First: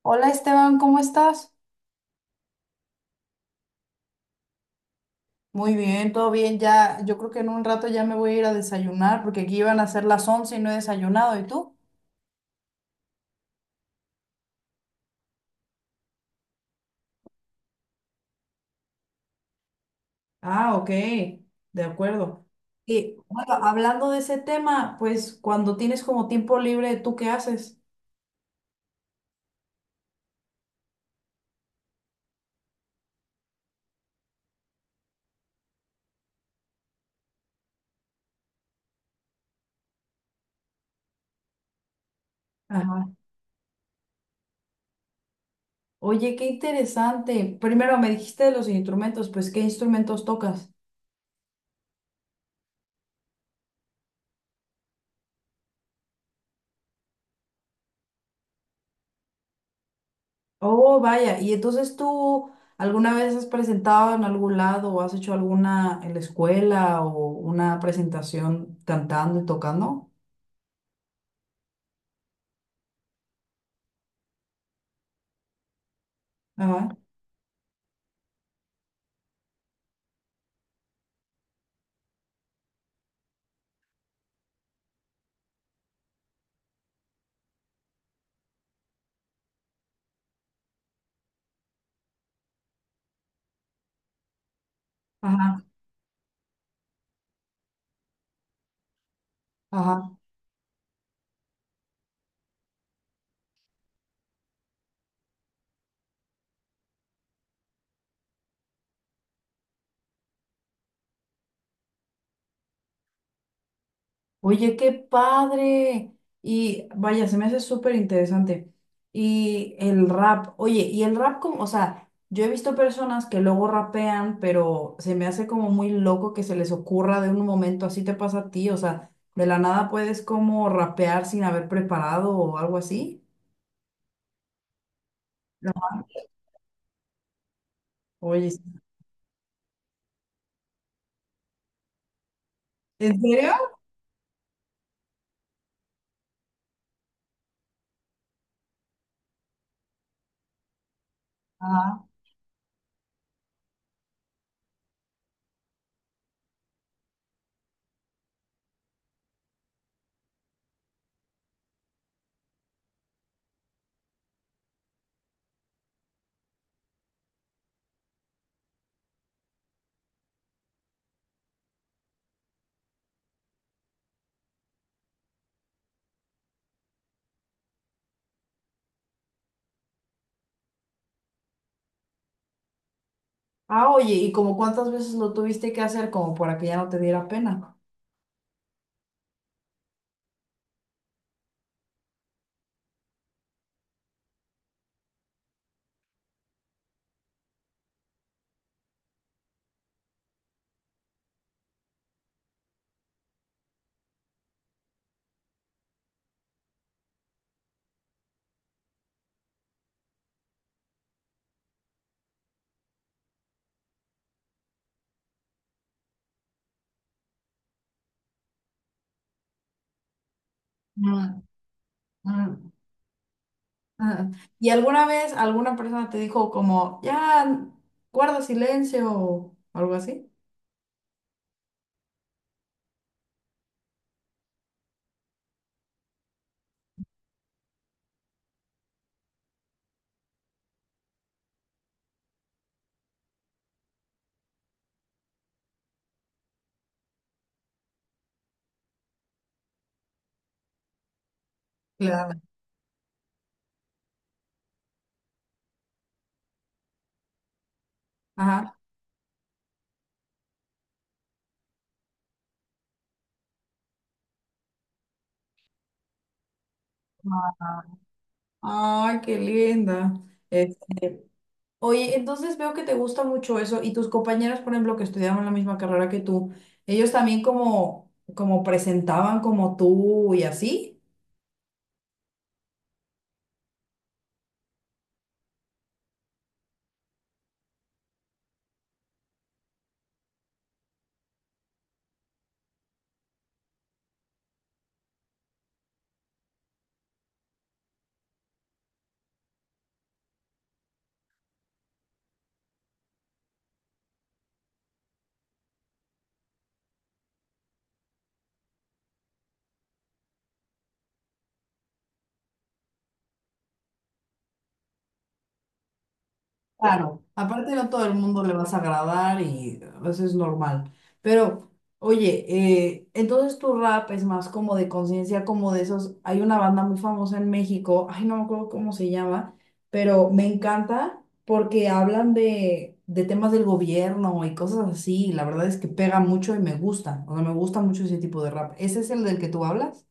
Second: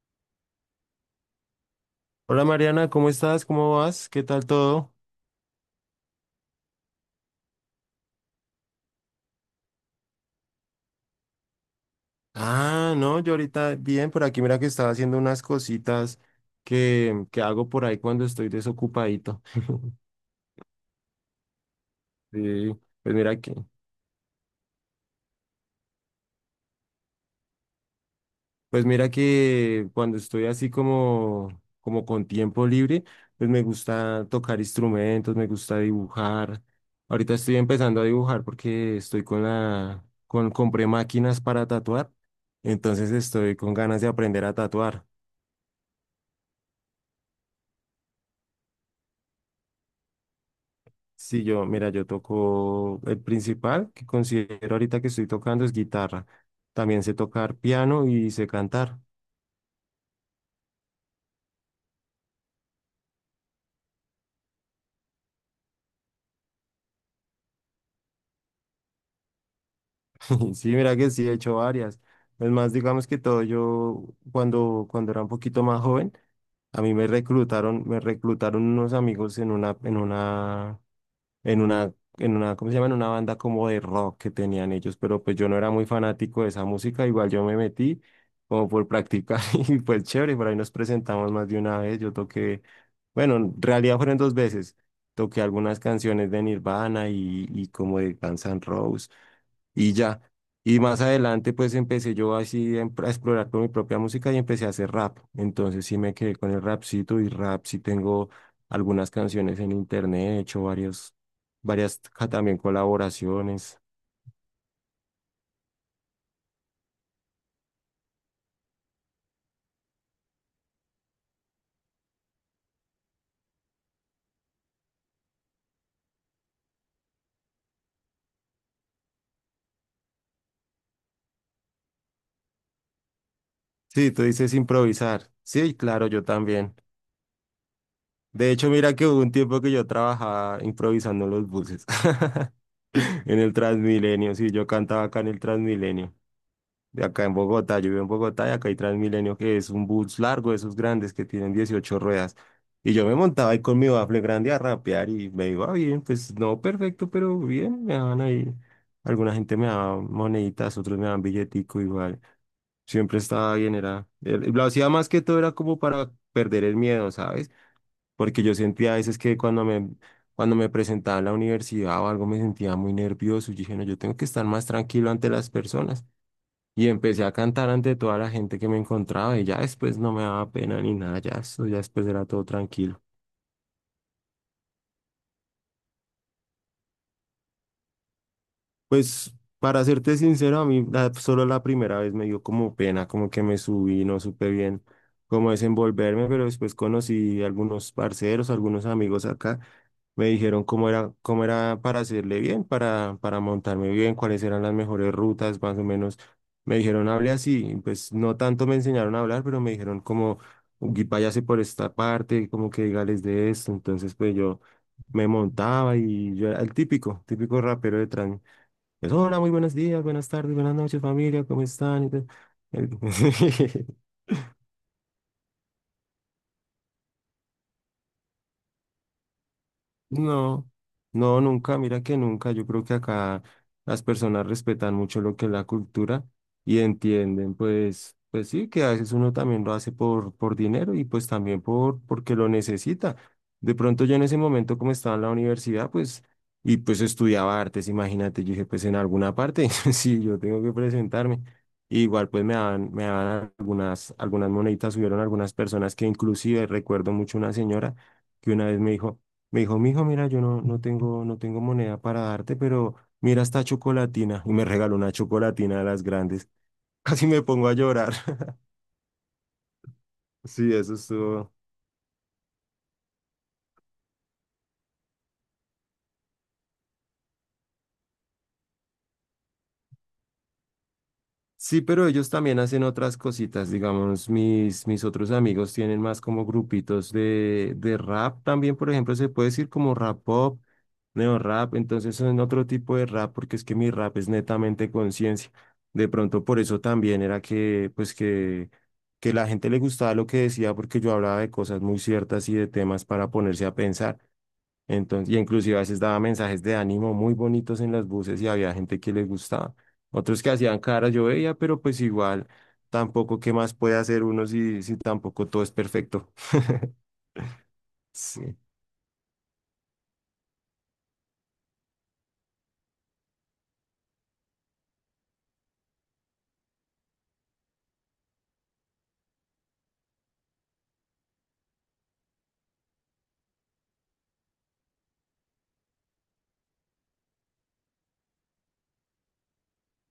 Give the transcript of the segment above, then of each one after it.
Hola Esteban, ¿cómo estás? Hola Mariana, ¿cómo estás? ¿Cómo vas? ¿Qué tal todo? Muy bien, todo bien. Ya, yo creo que en un rato ya me voy a ir a desayunar porque aquí iban a ser las 11 y no he desayunado. ¿Y tú? Ah, no, yo ahorita bien, por aquí mira que estaba haciendo unas cositas que hago por ahí cuando estoy desocupadito. Ah, ok, de acuerdo. Sí, pues Y mira bueno, que, hablando de ese tema, pues cuando tienes como tiempo libre, ¿tú qué haces? pues mira que cuando estoy así como con tiempo libre, pues me gusta tocar instrumentos, me gusta dibujar. Ahorita estoy empezando a dibujar porque estoy compré máquinas para tatuar, Ajá. entonces estoy con ganas de aprender a tatuar. Oye, qué interesante. Primero me dijiste de los instrumentos, pues ¿qué instrumentos tocas? Sí, yo, mira, yo toco el principal que considero ahorita que estoy tocando es guitarra. También sé tocar piano y sé cantar. Oh, vaya. ¿Y entonces tú alguna vez has presentado en algún lado o has hecho alguna en la escuela o una presentación cantando y tocando? Sí, mira que sí, he hecho varias. Es más, digamos que todo, yo cuando era un poquito más joven, a Ajá, mí me reclutaron unos amigos en una, en una, ¿cómo se llama? En una banda como de rock que tenían ellos, pero pues yo no era muy fanático de esa música, igual yo me metí como por practicar y pues chévere, por ahí nos presentamos más de una vez, yo toqué, bueno, en realidad fueron dos veces, toqué ajá, algunas canciones de Nirvana y como de Guns N' Roses y ajá. ya. Y más adelante pues empecé yo así a explorar con mi propia música y empecé a hacer rap. Entonces sí me quedé con el rapcito y rap sí tengo algunas canciones en internet, he hecho también colaboraciones. Oye, qué padre. Y vaya, se me hace súper interesante. Y el rap, oye, y el rap como, o sea, yo he visto personas que luego rapean, pero se me hace como muy loco que se les ocurra de un momento, así te pasa a ti, o sea, de la nada puedes como rapear sin haber preparado o algo así. Sí, tú dices improvisar. Sí, claro, yo también. Oye, De hecho, mira que hubo un tiempo que yo trabajaba improvisando en los buses, ¿en en el serio? Transmilenio, sí, yo cantaba acá en el Transmilenio, de acá en Bogotá. Yo vivo en Bogotá y acá hay Transmilenio, que es un bus largo, de esos grandes que tienen 18 Ah, ruedas. Y yo me montaba ahí con mi bafle grande a rapear y me iba bien, pues no perfecto, pero bien, me daban ahí. Alguna gente me daba moneditas, otros me daban billetico igual. Siempre estaba bien, lo hacía más que todo era como para perder el miedo, ¿sabes? Porque yo sentía a veces que cuando me presentaba en la universidad o algo me sentía muy nervioso. Yo dije, no, yo tengo que estar más tranquilo ante las personas. Y empecé a cantar ante toda la gente que me encontraba y ya después no me daba pena ni nada, ya eso, ya después era todo tranquilo. ah, oye, ¿y como cuántas veces lo tuviste que hacer como para que ya no te diera pena? Pues para serte sincero, a mí solo la primera vez me dio como pena, como que me subí, no supe bien cómo desenvolverme, pero después conocí algunos parceros, algunos amigos acá, me dijeron cómo era para hacerle bien, para montarme bien, cuáles eran las mejores rutas, más o menos. Me dijeron, hable así, y pues no tanto me enseñaron a hablar, pero me dijeron como, "Gui, váyase por esta parte, como que dígales de esto". Entonces pues yo me montaba y yo era el típico, típico rapero de trans. Pues, hola, muy buenos días, buenas tardes, buenas noches, Mm, familia, ¿cómo están? Mm. el- Ajá. ¿Y alguna vez alguna persona te dijo como, ya, guarda silencio o algo así? No, no, nunca, mira que nunca. Yo creo que acá las personas respetan mucho lo que es la cultura y entienden, pues sí, que a veces uno también lo hace por dinero y pues también porque lo necesita. De pronto yo en ese momento como estaba en la universidad, pues, y pues estudiaba artes, imagínate, yo dije, pues en alguna parte, sí, yo tengo que presentarme. Igual Claro. pues me daban algunas moneditas, hubieron algunas personas que inclusive recuerdo mucho una señora que una Ajá. vez me dijo, mijo, mira, yo no tengo moneda para darte, pero mira esta chocolatina. Y me regaló una chocolatina de las grandes. Casi me pongo a llorar. Ay, qué linda. Sí, Es- eso estuvo. Oye, entonces veo que te gusta mucho eso y tus compañeras, por ejemplo, que estudiaban la misma carrera que tú, ellos también como, como presentaban como tú y así. Sí, pero ellos también hacen otras cositas, digamos, mis otros amigos tienen más como grupitos de rap también, por ejemplo, se puede decir como rap pop, neo rap, entonces son otro tipo de rap porque es que mi rap es netamente conciencia. De pronto por eso también era que la gente le gustaba lo que decía porque yo hablaba de cosas muy ciertas y de temas para ponerse a pensar. Entonces, y inclusive a veces daba mensajes de ánimo muy bonitos en las buses y había gente que les gustaba. Otros que hacían caras, yo veía, pero pues igual tampoco qué más puede hacer uno si tampoco todo es perfecto. Claro, aparte no todo el mundo le Sí. vas a agradar y eso es normal. Pero, oye, entonces tu rap es más como de conciencia, como de esos. Hay una banda muy famosa en México, ay, no me acuerdo cómo se llama, pero me encanta porque hablan de temas del gobierno y cosas así, y la verdad es que pega mucho y me gusta. O sea, me gusta mucho ese tipo de rap. ¿Ese es el del que tú hablas?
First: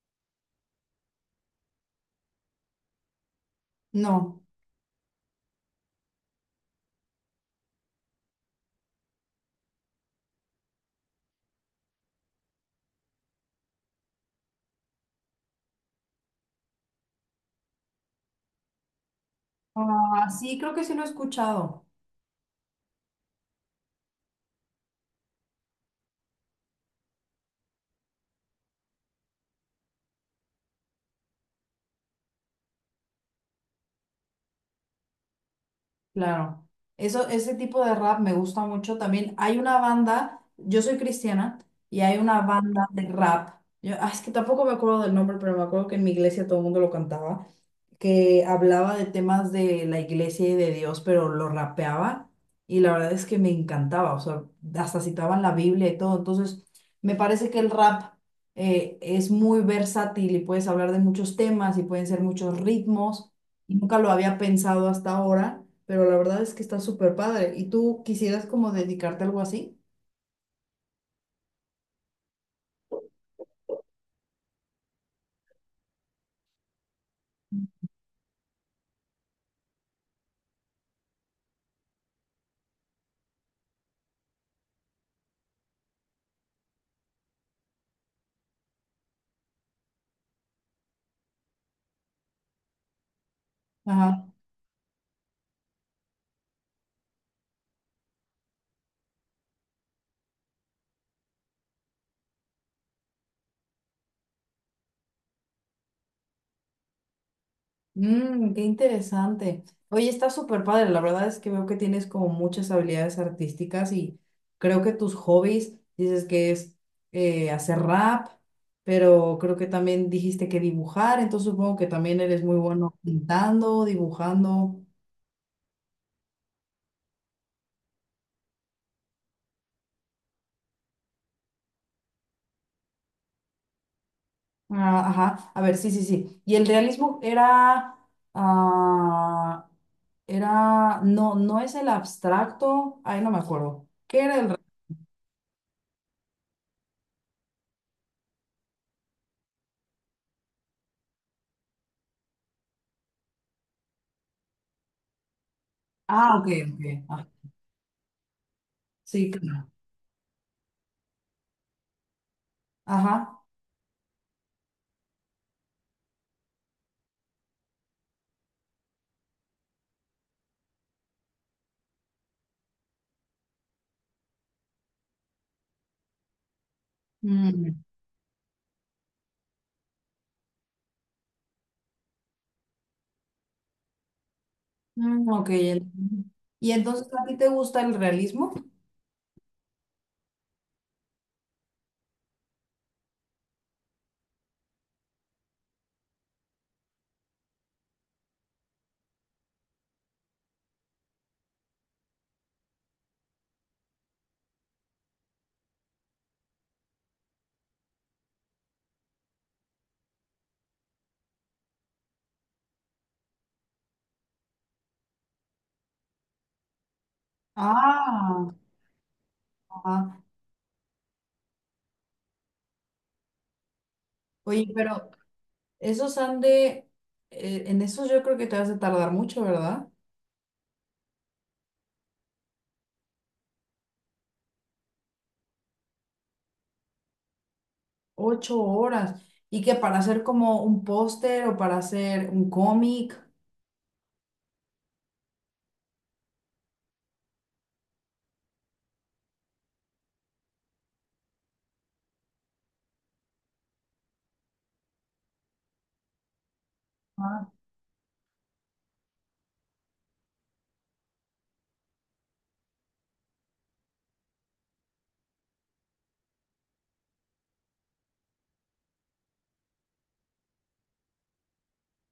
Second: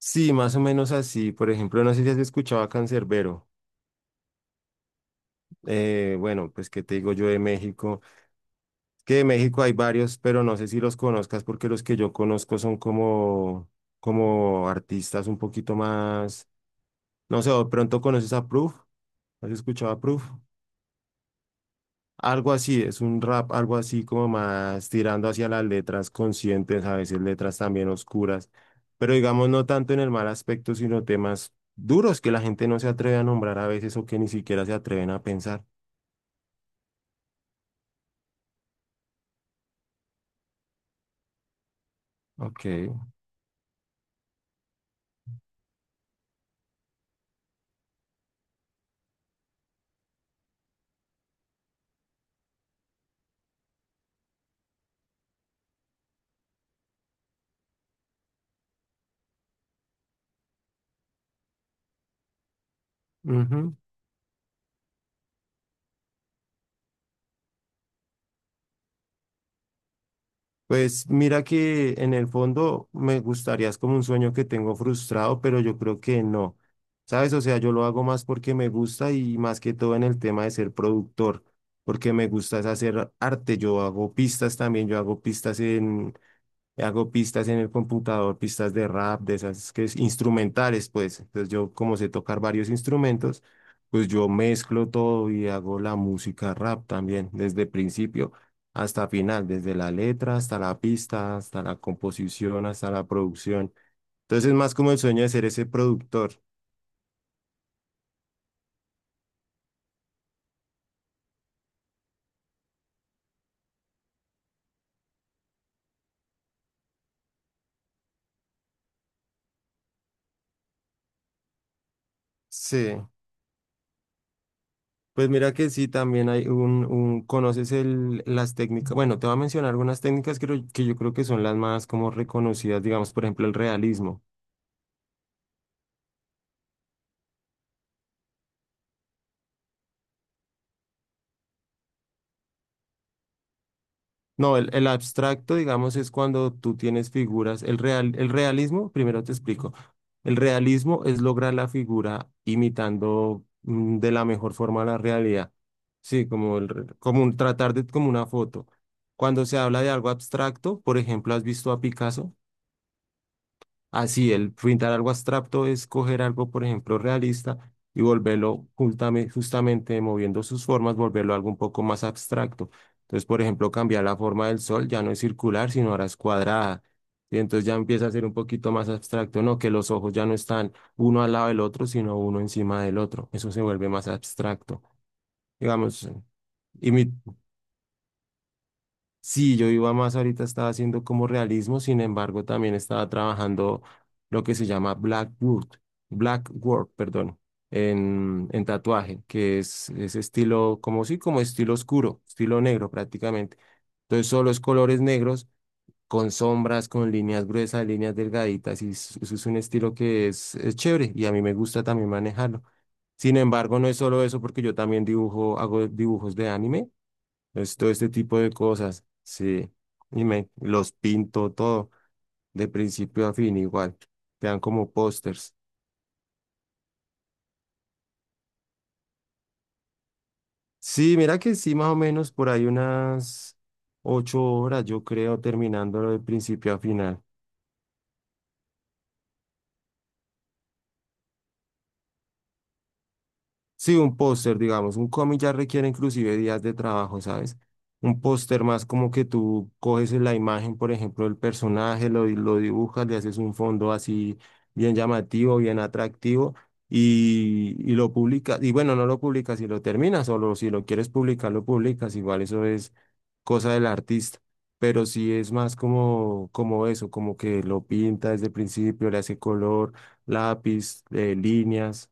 Sí, más o menos así. Por ejemplo, no sé si has escuchado a Cancerbero. No. Bueno, pues qué te digo yo de México. Que de México hay varios, pero no sé si los conozcas porque los que yo conozco son como artistas un poquito más. No sé, ¿o de pronto conoces a Proof? ¿Has escuchado a Proof? Ah, sí, creo que sí lo he escuchado. Algo así, es un rap, algo así como más tirando hacia las letras conscientes, a veces letras también oscuras, pero digamos no tanto en el mal aspecto, sino temas duros que la gente no se atreve a nombrar a veces o que ni siquiera se atreven a pensar. Claro, eso, ese tipo de rap me gusta mucho. También hay una banda, yo soy cristiana, y hay una Ok. banda de rap. Yo, ah, es que tampoco me acuerdo del nombre, pero me acuerdo que en mi iglesia todo el mundo lo cantaba que hablaba de temas de la iglesia y de Dios, pero lo rapeaba y la verdad es que me encantaba, o sea, hasta citaban la Biblia y todo, entonces me parece que el rap es muy versátil y puedes hablar de muchos temas y pueden ser muchos ritmos y Ujú. nunca lo había pensado hasta ahora, pero la verdad es que está súper padre. ¿Y tú quisieras como dedicarte a algo así? Pues mira que en el fondo me gustaría, es como un sueño que tengo frustrado, pero yo creo que no. ¿Sabes? O sea, yo lo hago más porque me gusta y más que todo en el tema de ser productor, porque me gusta es hacer arte. Yo hago pistas también, yo hago pistas en, Hago pistas en el computador, pistas de rap, de esas que es instrumentales, pues. Entonces yo, como sé tocar varios instrumentos, pues yo mezclo todo y hago la música rap también, desde principio hasta final, desde la letra hasta la pista, hasta la composición, hasta la producción. Entonces es más como el sueño de ser ese productor. Mm, qué interesante. Oye, está súper padre. La verdad es que veo que tienes como muchas habilidades artísticas y creo que tus hobbies, dices que es hacer rap, pero creo que también dijiste que dibujar, entonces supongo que también eres muy bueno Sí. pintando, dibujando. Pues mira que sí, también hay un conoces las técnicas, bueno, te voy a mencionar algunas técnicas que yo creo que son las más como reconocidas, digamos, por ejemplo, el realismo. Ah, ajá, a ver, sí, sí, sí. Y el realismo era, ah, era, no, no es el abstracto, ay, no me acuerdo. ¿Qué era el? No, el abstracto, digamos, es cuando tú tienes figuras. El realismo, primero te explico. El realismo es lograr la figura imitando de la mejor forma la realidad. Sí, Ah, ok, como, el, re- ok. como Ah, un, tratar de como una foto. sí, Cuando se claro. habla de algo abstracto, por ejemplo, ¿has visto a Picasso? Ajá. Así, el pintar algo abstracto es coger algo, por ejemplo, realista y volverlo justamente, moviendo sus formas, volverlo algo un poco más abstracto. Entonces, por ejemplo, cambiar la forma del sol, ya no es circular, sino ahora es cuadrada. Y entonces ya Mm, empieza a ser un poquito más abstracto, ¿no? Que los ojos ya no están uno al lado del otro, sino uno encima del otro. Eso se vuelve más abstracto. mm, ok, Digamos. entiendo. ¿Y entonces a ti te gusta el realismo? Sí, yo iba más ahorita, estaba haciendo como realismo, sin embargo, también estaba trabajando lo que se llama Blackwood, Blackwork, perdón, en tatuaje, que es estilo, como sí, como estilo oscuro, estilo negro prácticamente. Entonces, solo es colores negros con sombras, con líneas gruesas, líneas delgaditas, y eso es un estilo que es chévere y a mí me gusta también manejarlo. Sin embargo, no es solo eso, porque yo también dibujo, hago dibujos de anime, es todo este tipo Ah, de cosas, sí, ajá. y me los pinto todo, de principio a fin igual, quedan Oye, como pero pósters. esos han de, en esos yo creo que te vas a tardar mucho, ¿verdad? Sí, mira que sí, más o menos por ahí unas 8 horas, yo creo, terminándolo de principio a final. 8 horas. ¿Y que para hacer como un póster o para hacer un cómic? Sí, un póster, digamos, un cómic ya requiere inclusive días de trabajo, ¿sabes? Un póster más como que tú coges la imagen, por ejemplo, del personaje, lo dibujas, le haces un fondo así bien llamativo, bien atractivo y lo publicas. Y bueno, no lo publicas si lo terminas, solo si lo quieres publicar, lo publicas. Igual eso es cosa del artista. Pero sí es más como, eso, como que lo pinta desde el principio, le hace color, lápiz, líneas,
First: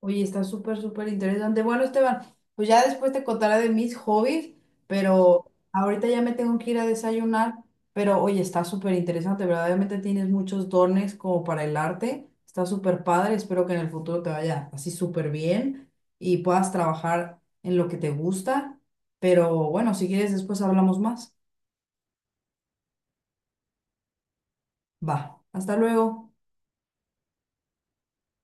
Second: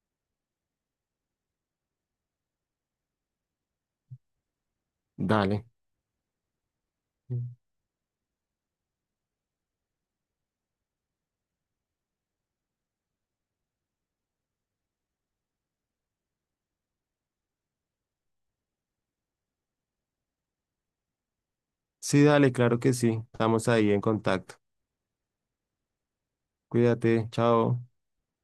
Oye, está súper, súper interesante. Bueno, Esteban, pues ya después te contaré de mis hobbies, pero dale. ahorita ya me tengo que ir a desayunar. Pero oye, está súper interesante. Verdaderamente tienes muchos dones como para el arte. Está súper padre. Espero que en el futuro te vaya así súper bien y puedas trabajar en lo que te gusta. Pero bueno, si quieres, después hablamos más. Sí, dale, claro que sí. Estamos ahí en contacto. Va, hasta luego. Cuídate, chao.